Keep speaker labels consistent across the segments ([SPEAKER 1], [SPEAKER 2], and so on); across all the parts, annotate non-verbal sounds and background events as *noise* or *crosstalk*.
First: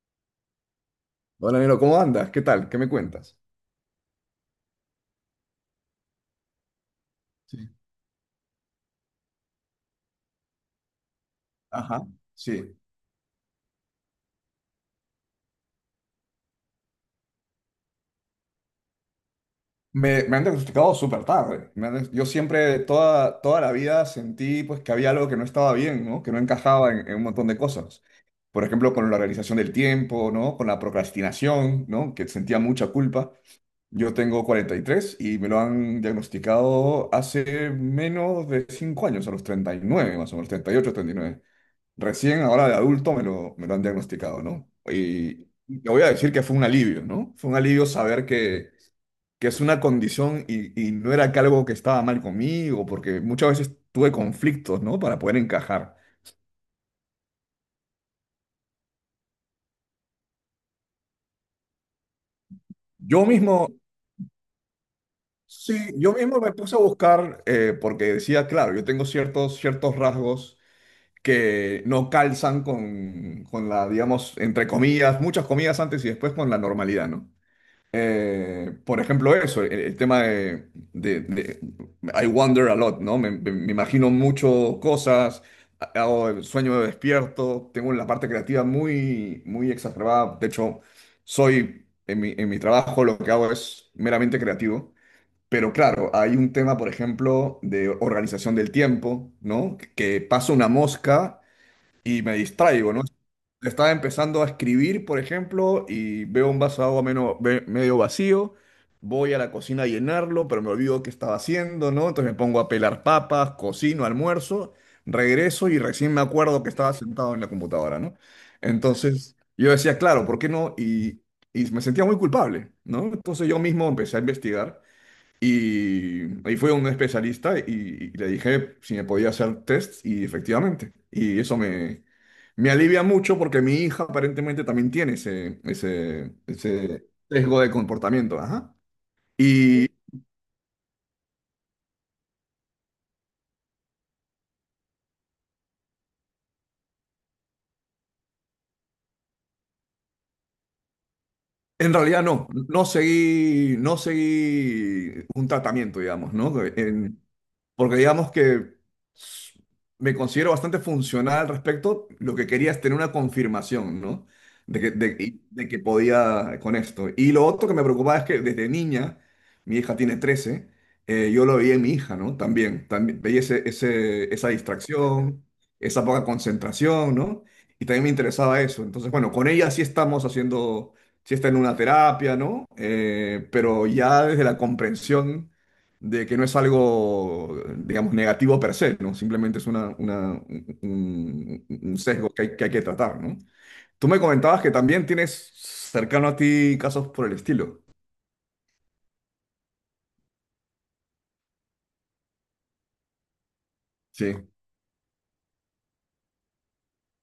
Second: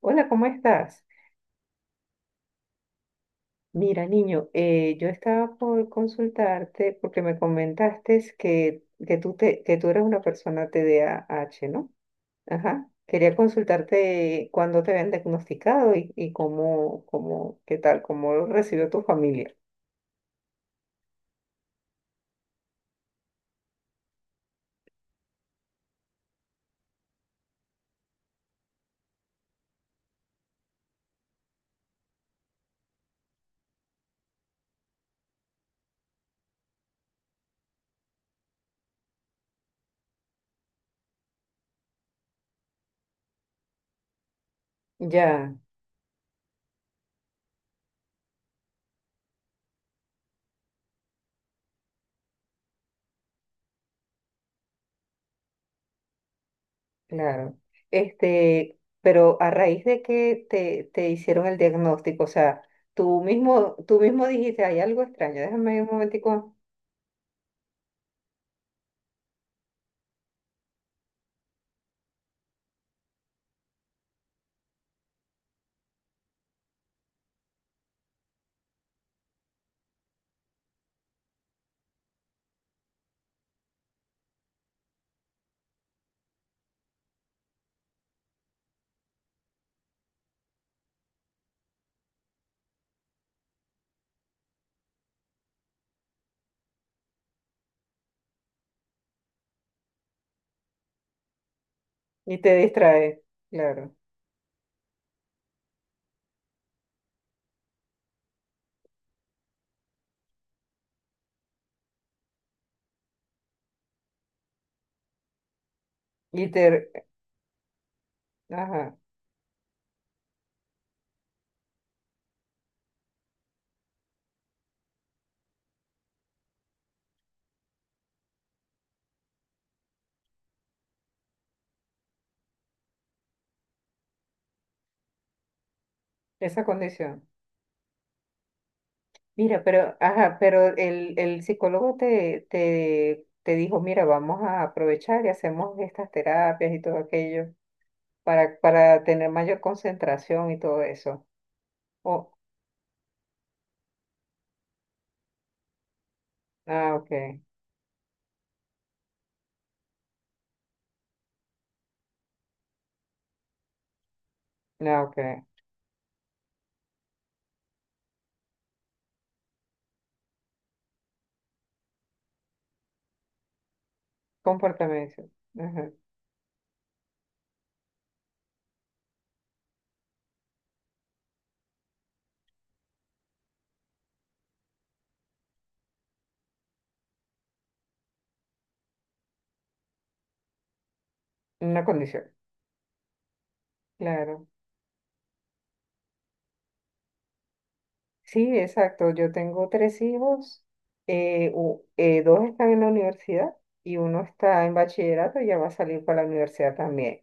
[SPEAKER 1] Hola, ¿cómo estás?
[SPEAKER 2] Hola, Nero, ¿cómo andas? ¿Qué tal? ¿Qué me cuentas?
[SPEAKER 1] Mira, niño, yo estaba por consultarte porque me
[SPEAKER 2] Sí,
[SPEAKER 1] comentaste que tú eres una persona TDAH, ¿no?
[SPEAKER 2] ajá, sí.
[SPEAKER 1] Ajá. Quería consultarte cuándo te habían diagnosticado y cómo, qué tal, cómo lo recibió tu familia.
[SPEAKER 2] Me han diagnosticado súper tarde. Yo siempre, toda la vida sentí pues, que había algo que no estaba bien, ¿no? Que no encajaba en un montón de cosas. Por ejemplo, con la organización del tiempo, ¿no? Con la procrastinación, ¿no? Que sentía mucha culpa. Yo tengo 43 y me lo han diagnosticado hace menos de 5 años, a los 39 más o menos, 38, 39. Recién ahora de adulto me lo han diagnosticado, ¿no? Y
[SPEAKER 1] Ya,
[SPEAKER 2] te voy a decir que fue un alivio, ¿no? Fue un alivio saber que es una condición y no era que algo que estaba mal conmigo, porque muchas veces tuve conflictos, ¿no? Para poder encajar.
[SPEAKER 1] claro. Este, pero a raíz de te hicieron el diagnóstico, o sea,
[SPEAKER 2] Yo mismo,
[SPEAKER 1] tú mismo dijiste, hay algo extraño, déjame un
[SPEAKER 2] sí, yo mismo me
[SPEAKER 1] momentico
[SPEAKER 2] puse a buscar, porque decía, claro, yo tengo ciertos rasgos que no calzan con la, digamos, entre comillas, muchas comillas antes y después con la normalidad, ¿no? Por ejemplo, eso, el tema de I wonder a lot, ¿no? Me imagino mucho cosas, hago el sueño de despierto, tengo la parte creativa muy exacerbada. De hecho, soy, en mi trabajo lo que hago es meramente creativo. Pero claro, hay un tema, por ejemplo, de organización del tiempo, ¿no? Que paso una mosca y me
[SPEAKER 1] y te
[SPEAKER 2] distraigo, ¿no?
[SPEAKER 1] distraes.
[SPEAKER 2] Estaba
[SPEAKER 1] Claro.
[SPEAKER 2] empezando a escribir, por ejemplo, y veo un vaso de agua medio vacío. Voy a la cocina a llenarlo, pero me olvido qué estaba haciendo, ¿no? Entonces me pongo a pelar papas, cocino, almuerzo, regreso y recién me
[SPEAKER 1] Y
[SPEAKER 2] acuerdo que estaba
[SPEAKER 1] te,
[SPEAKER 2] sentado en la computadora, ¿no?
[SPEAKER 1] ajá,
[SPEAKER 2] Entonces yo decía, claro, ¿por qué no? Y me sentía muy culpable, ¿no? Entonces yo mismo empecé a investigar y ahí fue un especialista y le dije si me podía hacer test y efectivamente. Me alivia mucho porque mi hija aparentemente también tiene
[SPEAKER 1] esa
[SPEAKER 2] ese
[SPEAKER 1] condición.
[SPEAKER 2] sesgo de comportamiento. Ajá.
[SPEAKER 1] Mira,
[SPEAKER 2] Y
[SPEAKER 1] pero, ajá, pero el psicólogo te, te dijo, mira, vamos a aprovechar y hacemos estas terapias y todo aquello para tener mayor concentración y todo eso.
[SPEAKER 2] en realidad
[SPEAKER 1] Oh,
[SPEAKER 2] no seguí, no seguí un tratamiento, digamos, ¿no?
[SPEAKER 1] ah, ok,
[SPEAKER 2] Porque digamos que s- me considero bastante funcional al respecto. Lo que quería es tener una confirmación, ¿no?
[SPEAKER 1] ah, ok.
[SPEAKER 2] De que podía con esto. Y lo otro que me preocupaba es que desde niña, mi hija tiene 13 yo lo veía en mi hija, ¿no? También veía esa
[SPEAKER 1] Comportamiento.
[SPEAKER 2] distracción,
[SPEAKER 1] Ajá,
[SPEAKER 2] esa poca concentración, ¿no? Y también me interesaba eso. Entonces, bueno, con ella sí estamos haciendo, sí está en una terapia, ¿no? Pero ya desde la comprensión de que no es algo, digamos, negativo per se, ¿no? Simplemente es
[SPEAKER 1] una
[SPEAKER 2] un
[SPEAKER 1] condición.
[SPEAKER 2] sesgo que hay que tratar, ¿no? Tú me
[SPEAKER 1] Claro.
[SPEAKER 2] comentabas que también tienes cercano a ti casos por el estilo.
[SPEAKER 1] Sí, exacto. Yo tengo tres hijos. Dos están en la universidad y uno
[SPEAKER 2] Sí.
[SPEAKER 1] está en bachillerato y ya va a salir para la universidad también.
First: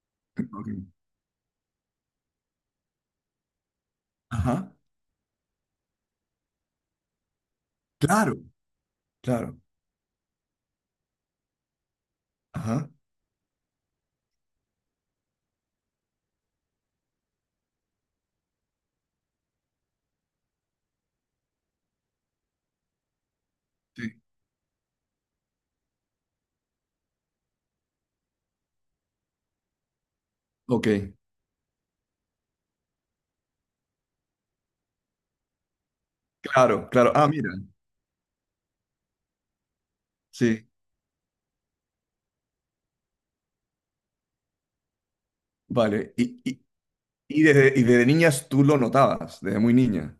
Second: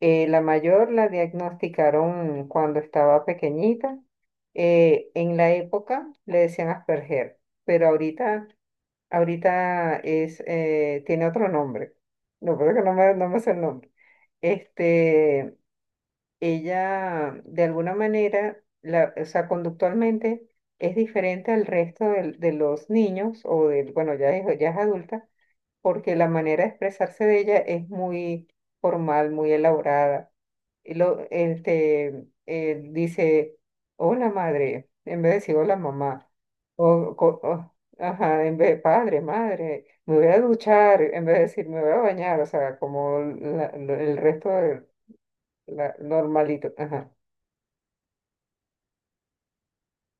[SPEAKER 1] La
[SPEAKER 2] Ok.
[SPEAKER 1] mayor la diagnosticaron cuando estaba pequeñita.
[SPEAKER 2] Ajá.
[SPEAKER 1] En la época le decían Asperger, pero
[SPEAKER 2] Claro,
[SPEAKER 1] ahorita,
[SPEAKER 2] claro.
[SPEAKER 1] ahorita es, tiene otro nombre. No, creo que
[SPEAKER 2] Ajá.
[SPEAKER 1] no me, no me sé el nombre. Este, ella, de alguna manera, la, o sea, conductualmente es diferente al resto de los niños o del, bueno,
[SPEAKER 2] Sí.
[SPEAKER 1] ya es adulta porque la manera de expresarse de ella es muy formal, muy elaborada.
[SPEAKER 2] Ok.
[SPEAKER 1] Y lo, este, dice, hola madre, en vez de decir hola mamá,
[SPEAKER 2] Claro, claro.
[SPEAKER 1] o,
[SPEAKER 2] Ah,
[SPEAKER 1] co-
[SPEAKER 2] mira.
[SPEAKER 1] o- ajá, en vez de padre, madre, me voy a
[SPEAKER 2] Sí.
[SPEAKER 1] duchar, en vez de decir me voy a bañar, o sea, como el resto de la
[SPEAKER 2] Vale.
[SPEAKER 1] normalito, ajá.
[SPEAKER 2] Y desde niñas tú lo notabas, desde muy niña.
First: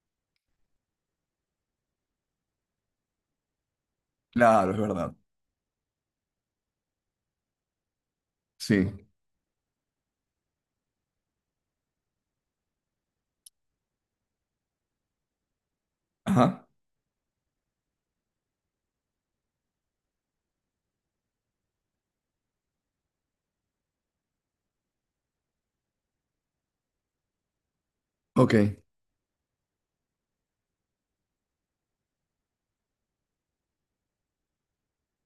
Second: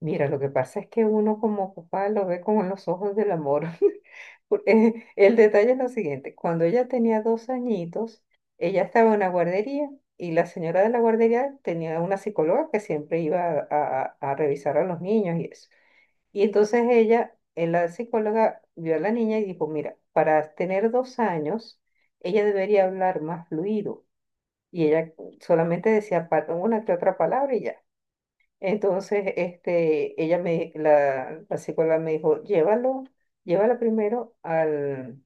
[SPEAKER 1] Mira, lo que pasa es que uno como papá lo ve con los ojos del amor. *laughs*
[SPEAKER 2] Claro, es verdad.
[SPEAKER 1] El detalle es lo siguiente, cuando ella tenía dos añitos, ella
[SPEAKER 2] Sí.
[SPEAKER 1] estaba en una guardería y la señora de la guardería tenía una psicóloga que siempre iba a, a revisar a los niños y eso. Y
[SPEAKER 2] Ajá.
[SPEAKER 1] entonces ella, la psicóloga vio a la niña y dijo, mira, para tener dos años, ella debería hablar más fluido. Y ella solamente decía una que otra palabra y ya.
[SPEAKER 2] Ok.
[SPEAKER 1] Entonces, este, la psicóloga me dijo, llévalo, llévala primero al,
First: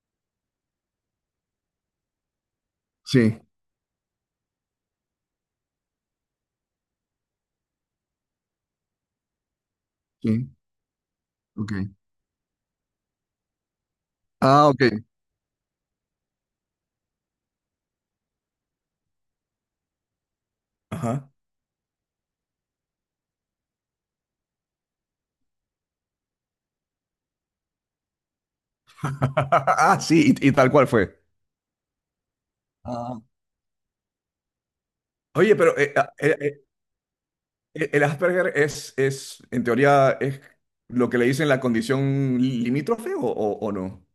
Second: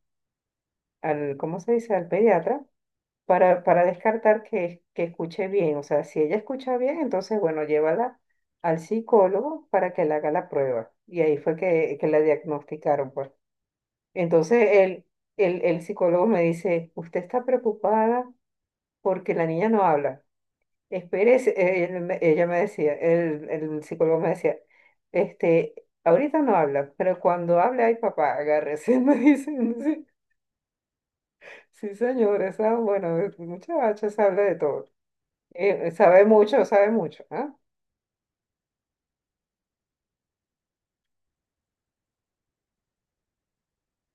[SPEAKER 1] al, ¿cómo se dice? Al pediatra
[SPEAKER 2] Sí.
[SPEAKER 1] para descartar que escuche bien. O sea, si ella escucha bien, entonces, bueno, llévala al psicólogo para que le haga la
[SPEAKER 2] Sí.
[SPEAKER 1] prueba. Y ahí fue
[SPEAKER 2] Ok.
[SPEAKER 1] que la diagnosticaron, pues. Entonces,
[SPEAKER 2] Ah, ok.
[SPEAKER 1] el psicólogo me dice, usted está preocupada porque la niña no habla.
[SPEAKER 2] Ajá.
[SPEAKER 1] Espérese, él ella me decía, el psicólogo me decía, este, ahorita no habla, pero cuando hable, ay papá, agárrese, *laughs* me dicen,
[SPEAKER 2] *laughs* Ah,
[SPEAKER 1] sí,
[SPEAKER 2] sí, y tal cual fue.
[SPEAKER 1] sí señor, esa, bueno,
[SPEAKER 2] Ah,
[SPEAKER 1] el muchacho sabe de todo.
[SPEAKER 2] oye, pero eh, ah,
[SPEAKER 1] Sabe
[SPEAKER 2] eh,
[SPEAKER 1] mucho,
[SPEAKER 2] eh,
[SPEAKER 1] sabe mucho, ¿ah?
[SPEAKER 2] eh, el Asperger es, en teoría, es lo que le dicen la condición limítrofe o no?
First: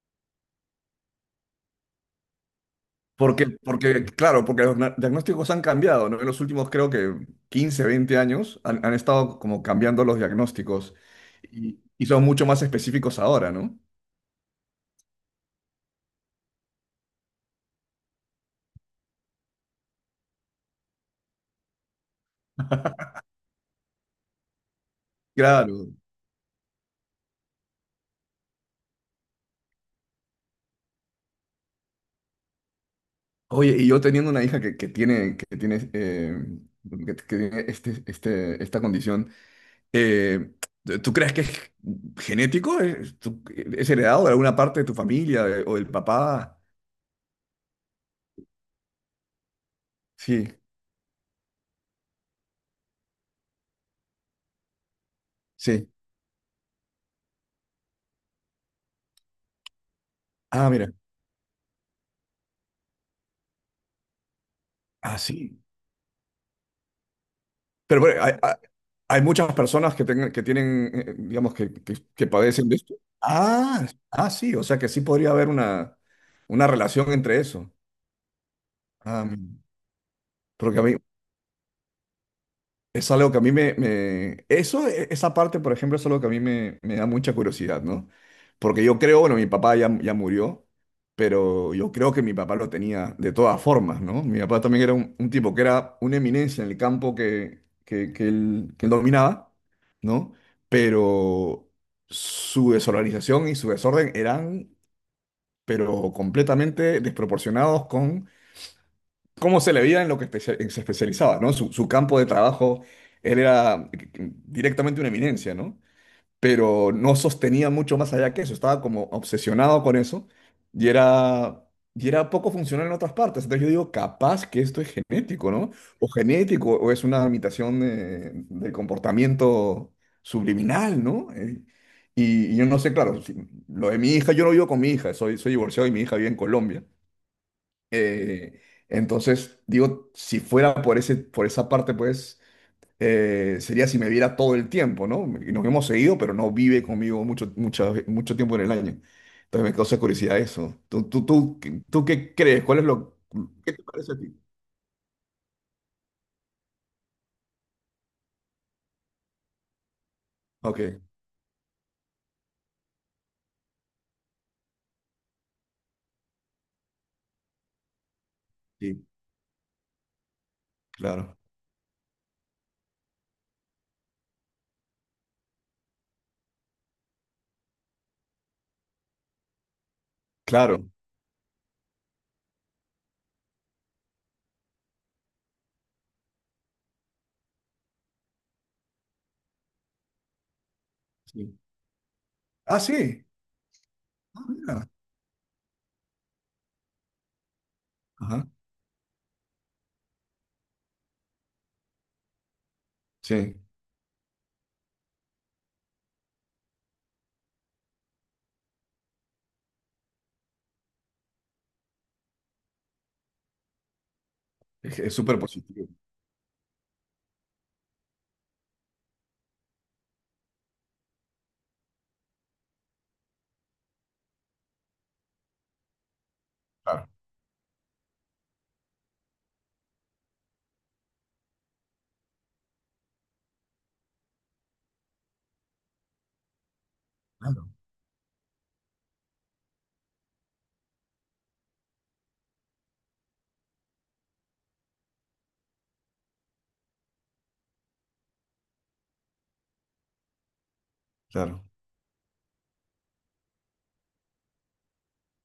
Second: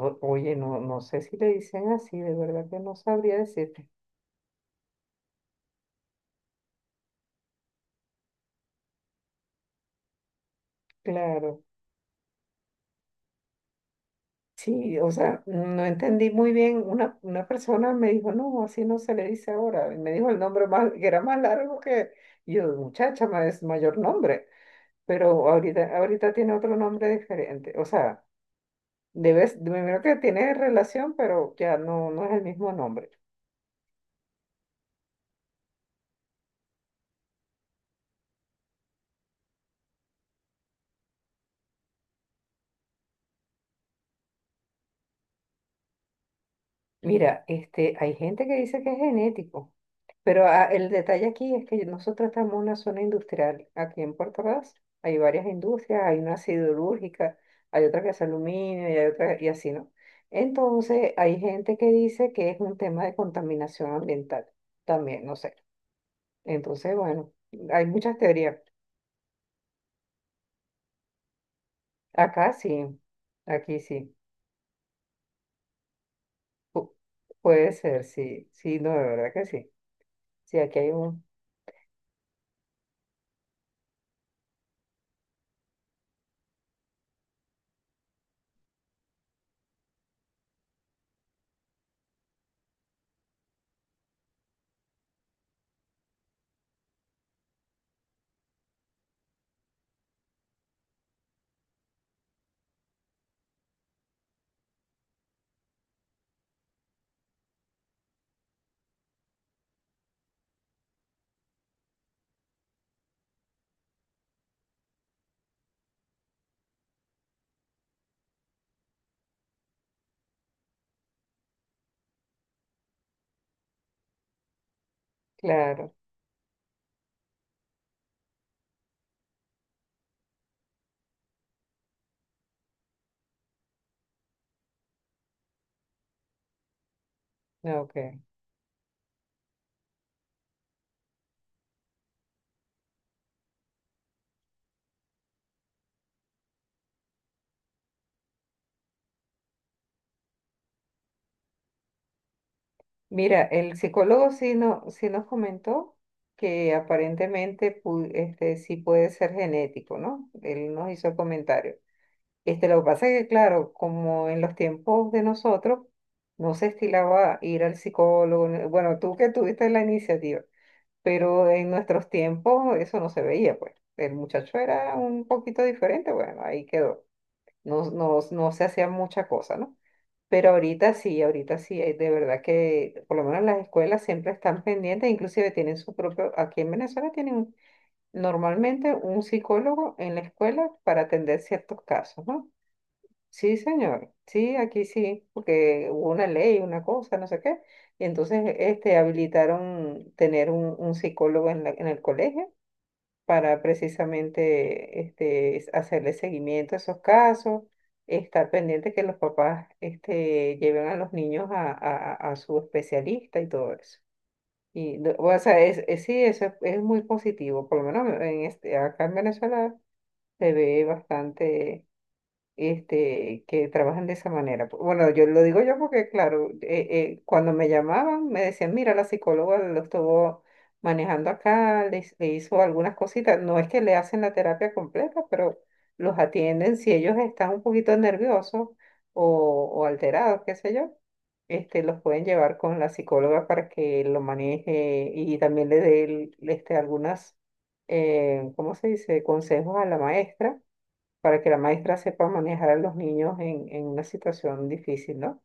[SPEAKER 1] Oye, no, no sé si le dicen así, de verdad que no sabría decirte,
[SPEAKER 2] Porque, claro, porque los diagnósticos han cambiado, ¿no? En los últimos, creo que 15, 20 años, han estado como cambiando los diagnósticos
[SPEAKER 1] claro.
[SPEAKER 2] y son mucho más específicos ahora, ¿no?
[SPEAKER 1] Sí, o sea, no entendí muy bien. Una persona me dijo, no, así no se le dice ahora. Y me dijo el nombre más, que era más largo que y yo, muchacha, es mayor nombre. Pero
[SPEAKER 2] Claro.
[SPEAKER 1] ahorita, ahorita tiene otro nombre diferente. O sea, debes, primero que tiene relación, pero ya no, no es el mismo nombre.
[SPEAKER 2] Oye, y yo teniendo una hija que tiene, que tiene esta condición. Eh, ¿Tú crees que es genético? ¿Es heredado de alguna parte de tu familia o del papá?
[SPEAKER 1] Mira, este, hay gente que dice que es genético. Pero
[SPEAKER 2] Sí,
[SPEAKER 1] ah, el detalle aquí es que nosotros estamos en una zona industrial. Aquí en Puerto Ordaz hay varias
[SPEAKER 2] sí.
[SPEAKER 1] industrias, hay una siderúrgica, hay otra que hace aluminio y hay otra y así, ¿no?
[SPEAKER 2] Ah, mira.
[SPEAKER 1] Entonces, hay gente que dice que es un tema de contaminación ambiental
[SPEAKER 2] Ah,
[SPEAKER 1] también, no sé.
[SPEAKER 2] sí.
[SPEAKER 1] Entonces, bueno, hay
[SPEAKER 2] Pero
[SPEAKER 1] muchas
[SPEAKER 2] bueno,
[SPEAKER 1] teorías.
[SPEAKER 2] hay muchas personas que, que tienen, digamos, que
[SPEAKER 1] Acá
[SPEAKER 2] padecen de esto.
[SPEAKER 1] sí, aquí
[SPEAKER 2] Ah,
[SPEAKER 1] sí.
[SPEAKER 2] ah, sí. O sea que sí podría haber una
[SPEAKER 1] Pu-
[SPEAKER 2] relación entre eso.
[SPEAKER 1] Puede ser, sí, sí, no, de
[SPEAKER 2] Ah,
[SPEAKER 1] verdad
[SPEAKER 2] mira.
[SPEAKER 1] que sí. Sí, aquí
[SPEAKER 2] Porque a
[SPEAKER 1] hay
[SPEAKER 2] mí,
[SPEAKER 1] un,
[SPEAKER 2] es algo que a mí eso, esa parte, por ejemplo, es algo que a mí me, me da mucha curiosidad, ¿no? Porque yo creo, bueno, mi papá ya murió, pero yo creo que mi papá lo tenía de todas formas, ¿no? Mi papá también era un tipo que era una eminencia en el campo que él dominaba, ¿no? Pero su desorganización y su desorden eran, pero completamente desproporcionados con cómo se le veía en lo que se especializaba, ¿no? Su campo de trabajo, él era directamente una eminencia, ¿no? Pero no sostenía mucho más allá que eso, estaba como obsesionado con eso y era, y era poco funcional en otras partes. Entonces yo digo, capaz que esto es genético, ¿no?
[SPEAKER 1] claro,
[SPEAKER 2] O genético, o es una imitación del comportamiento subliminal, ¿no? Y yo no sé, claro, lo de mi hija, yo no vivo con mi hija, soy, soy divorciado y mi hija vive en Colombia.
[SPEAKER 1] ah, ok.
[SPEAKER 2] Eh, entonces, digo, si fuera por ese, por esa parte, pues sería si me viera todo el tiempo, ¿no? Y nos hemos seguido, pero no vive conmigo mucho tiempo en el año. Entonces me causa curiosidad eso. ¿Tú qué crees? ¿Cuál es lo...
[SPEAKER 1] Mira,
[SPEAKER 2] ¿Qué
[SPEAKER 1] el
[SPEAKER 2] te parece a
[SPEAKER 1] psicólogo
[SPEAKER 2] ti?
[SPEAKER 1] sí, no, sí nos comentó que aparentemente este, sí puede ser genético, ¿no? Él
[SPEAKER 2] Ok,
[SPEAKER 1] nos hizo el comentario. Este, lo que pasa es que, claro, como en los tiempos de nosotros, no se estilaba ir al psicólogo. Bueno,
[SPEAKER 2] sí,
[SPEAKER 1] tú que tuviste la iniciativa,
[SPEAKER 2] claro,
[SPEAKER 1] pero en nuestros tiempos eso no se veía, pues. El muchacho era un poquito diferente, bueno, ahí quedó. No, no, no se hacía mucha cosa, ¿no? Pero
[SPEAKER 2] claro.
[SPEAKER 1] ahorita sí, de verdad que por lo menos las escuelas siempre están pendientes, inclusive tienen su propio, aquí en Venezuela normalmente un psicólogo en la escuela para atender
[SPEAKER 2] Sí.
[SPEAKER 1] ciertos casos, ¿no?
[SPEAKER 2] Ah, sí.
[SPEAKER 1] Sí, señor,
[SPEAKER 2] Ah,
[SPEAKER 1] sí, aquí
[SPEAKER 2] mira.
[SPEAKER 1] sí, porque hubo una ley, una cosa, no sé qué, y entonces
[SPEAKER 2] Ajá.
[SPEAKER 1] este, habilitaron tener un psicólogo en en el colegio
[SPEAKER 2] Sí,
[SPEAKER 1] para precisamente este, hacerle seguimiento a esos casos, estar pendiente que los papás este, lleven a los niños a, a su especialista y todo eso. Y,
[SPEAKER 2] es
[SPEAKER 1] o
[SPEAKER 2] súper
[SPEAKER 1] sea,
[SPEAKER 2] positivo.
[SPEAKER 1] sí, eso es muy positivo, por lo menos en este, acá en Venezuela se ve bastante este, que trabajan de esa manera. Bueno, yo lo digo yo porque, claro,
[SPEAKER 2] Claro,
[SPEAKER 1] cuando me llamaban me decían, mira, la psicóloga lo estuvo manejando acá, le hizo algunas cositas. No es que le hacen la terapia completa, pero los atienden si ellos están un
[SPEAKER 2] claro,
[SPEAKER 1] poquito nerviosos o alterados, qué sé yo. Este, los pueden llevar con la psicóloga para que lo maneje y también este, algunas, ¿cómo se dice?, consejos a la maestra para que la
[SPEAKER 2] claro.
[SPEAKER 1] maestra sepa manejar a los niños en una situación difícil, ¿no?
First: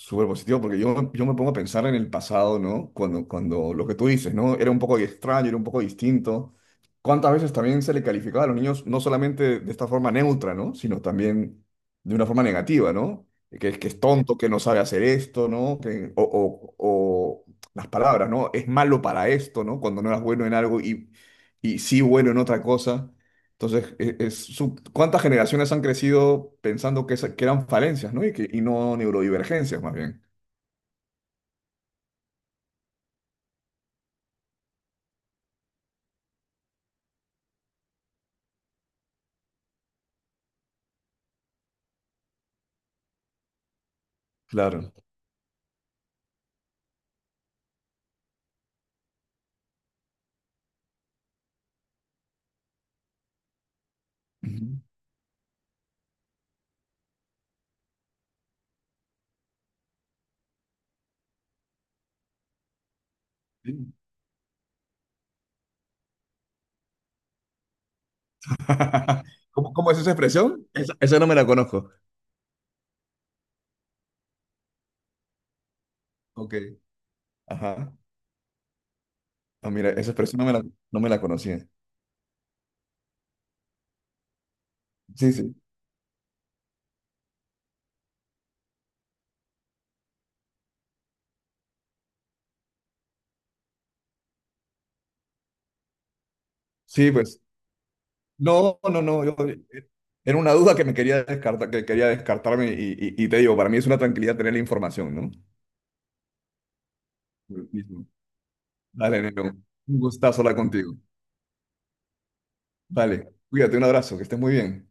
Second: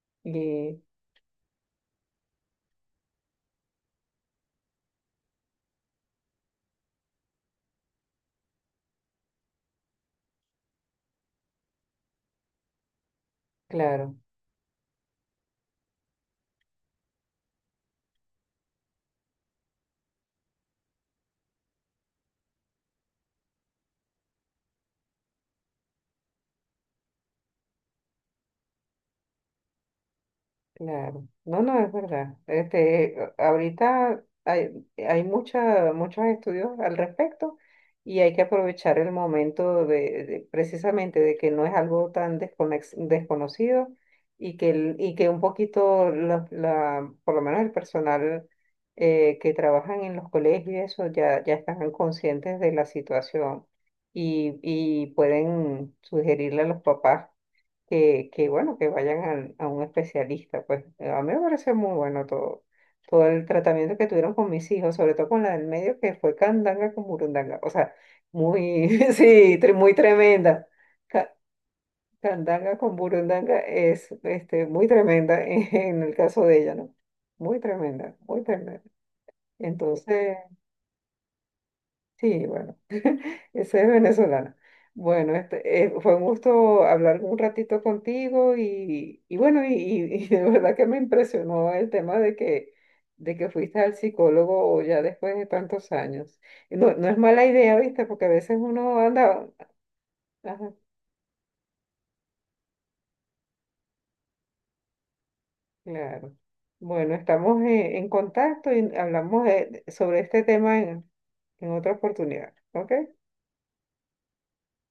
[SPEAKER 2] Súper positivo, porque
[SPEAKER 1] Y
[SPEAKER 2] yo me pongo a pensar en el pasado, ¿no? Cuando lo que tú dices, ¿no? Era un poco extraño, era un poco distinto. ¿Cuántas veces también se le calificaba a los niños, no solamente de esta forma neutra, ¿no? Sino también de una forma negativa, ¿no? Es- que es
[SPEAKER 1] claro.
[SPEAKER 2] tonto, que no sabe hacer esto, ¿no? O las palabras, ¿no? Es malo para esto, ¿no? Cuando no eras bueno en algo y sí bueno en otra cosa. Entonces, ¿cuántas generaciones han crecido pensando que, que eran falencias, ¿no? Y, que, y no neurodivergencias, más bien.
[SPEAKER 1] Claro, no, no, es verdad. Este, ahorita hay, muchos estudios al respecto y hay que aprovechar el momento de, precisamente de que no es algo tan desconocido y que,
[SPEAKER 2] Claro.
[SPEAKER 1] y que un poquito, por lo menos el personal que trabajan en los colegios y eso ya, ya están conscientes de la situación
[SPEAKER 2] Ujú.
[SPEAKER 1] y pueden sugerirle a los papás que bueno, que vayan a, un especialista. Pues a mí me parece muy bueno todo, todo el
[SPEAKER 2] Sí.
[SPEAKER 1] tratamiento que tuvieron con mis hijos, sobre todo con la del medio, que fue candanga con burundanga. O sea, muy, *laughs*
[SPEAKER 2] *laughs*
[SPEAKER 1] sí,
[SPEAKER 2] ¿Cómo, cómo
[SPEAKER 1] muy
[SPEAKER 2] es esa expresión?
[SPEAKER 1] tremenda.
[SPEAKER 2] Esa no
[SPEAKER 1] Ca-
[SPEAKER 2] me la conozco.
[SPEAKER 1] Candanga con burundanga es este, muy tremenda en el caso
[SPEAKER 2] Ok.
[SPEAKER 1] de ella, ¿no? Muy
[SPEAKER 2] Ajá.
[SPEAKER 1] tremenda, muy tremenda.
[SPEAKER 2] Ah, mira, esa
[SPEAKER 1] Entonces,
[SPEAKER 2] expresión no me la conocía.
[SPEAKER 1] sí, bueno. Esa es venezolana.
[SPEAKER 2] Sí,
[SPEAKER 1] Bueno,
[SPEAKER 2] sí.
[SPEAKER 1] este, fue un gusto hablar un ratito contigo y bueno, y de verdad que me impresionó el tema de que fuiste al psicólogo ya después de tantos años. Y no, no
[SPEAKER 2] Sí,
[SPEAKER 1] es
[SPEAKER 2] pues.
[SPEAKER 1] mala idea, ¿viste? Porque a veces
[SPEAKER 2] No,
[SPEAKER 1] uno
[SPEAKER 2] no, no.
[SPEAKER 1] anda...
[SPEAKER 2] Era una
[SPEAKER 1] Ajá,
[SPEAKER 2] duda que me quería descartar, que quería descartarme y, y te digo, para mí es una tranquilidad tener la información, ¿no?
[SPEAKER 1] claro. Bueno, estamos
[SPEAKER 2] Lo mismo.
[SPEAKER 1] en contacto y
[SPEAKER 2] Dale, Nero.
[SPEAKER 1] hablamos
[SPEAKER 2] Un
[SPEAKER 1] sobre
[SPEAKER 2] gustazo
[SPEAKER 1] este
[SPEAKER 2] hablar
[SPEAKER 1] tema
[SPEAKER 2] contigo.
[SPEAKER 1] en otra oportunidad. ¿Ok?
[SPEAKER 2] Vale. Cuídate, un abrazo, que estés muy bien.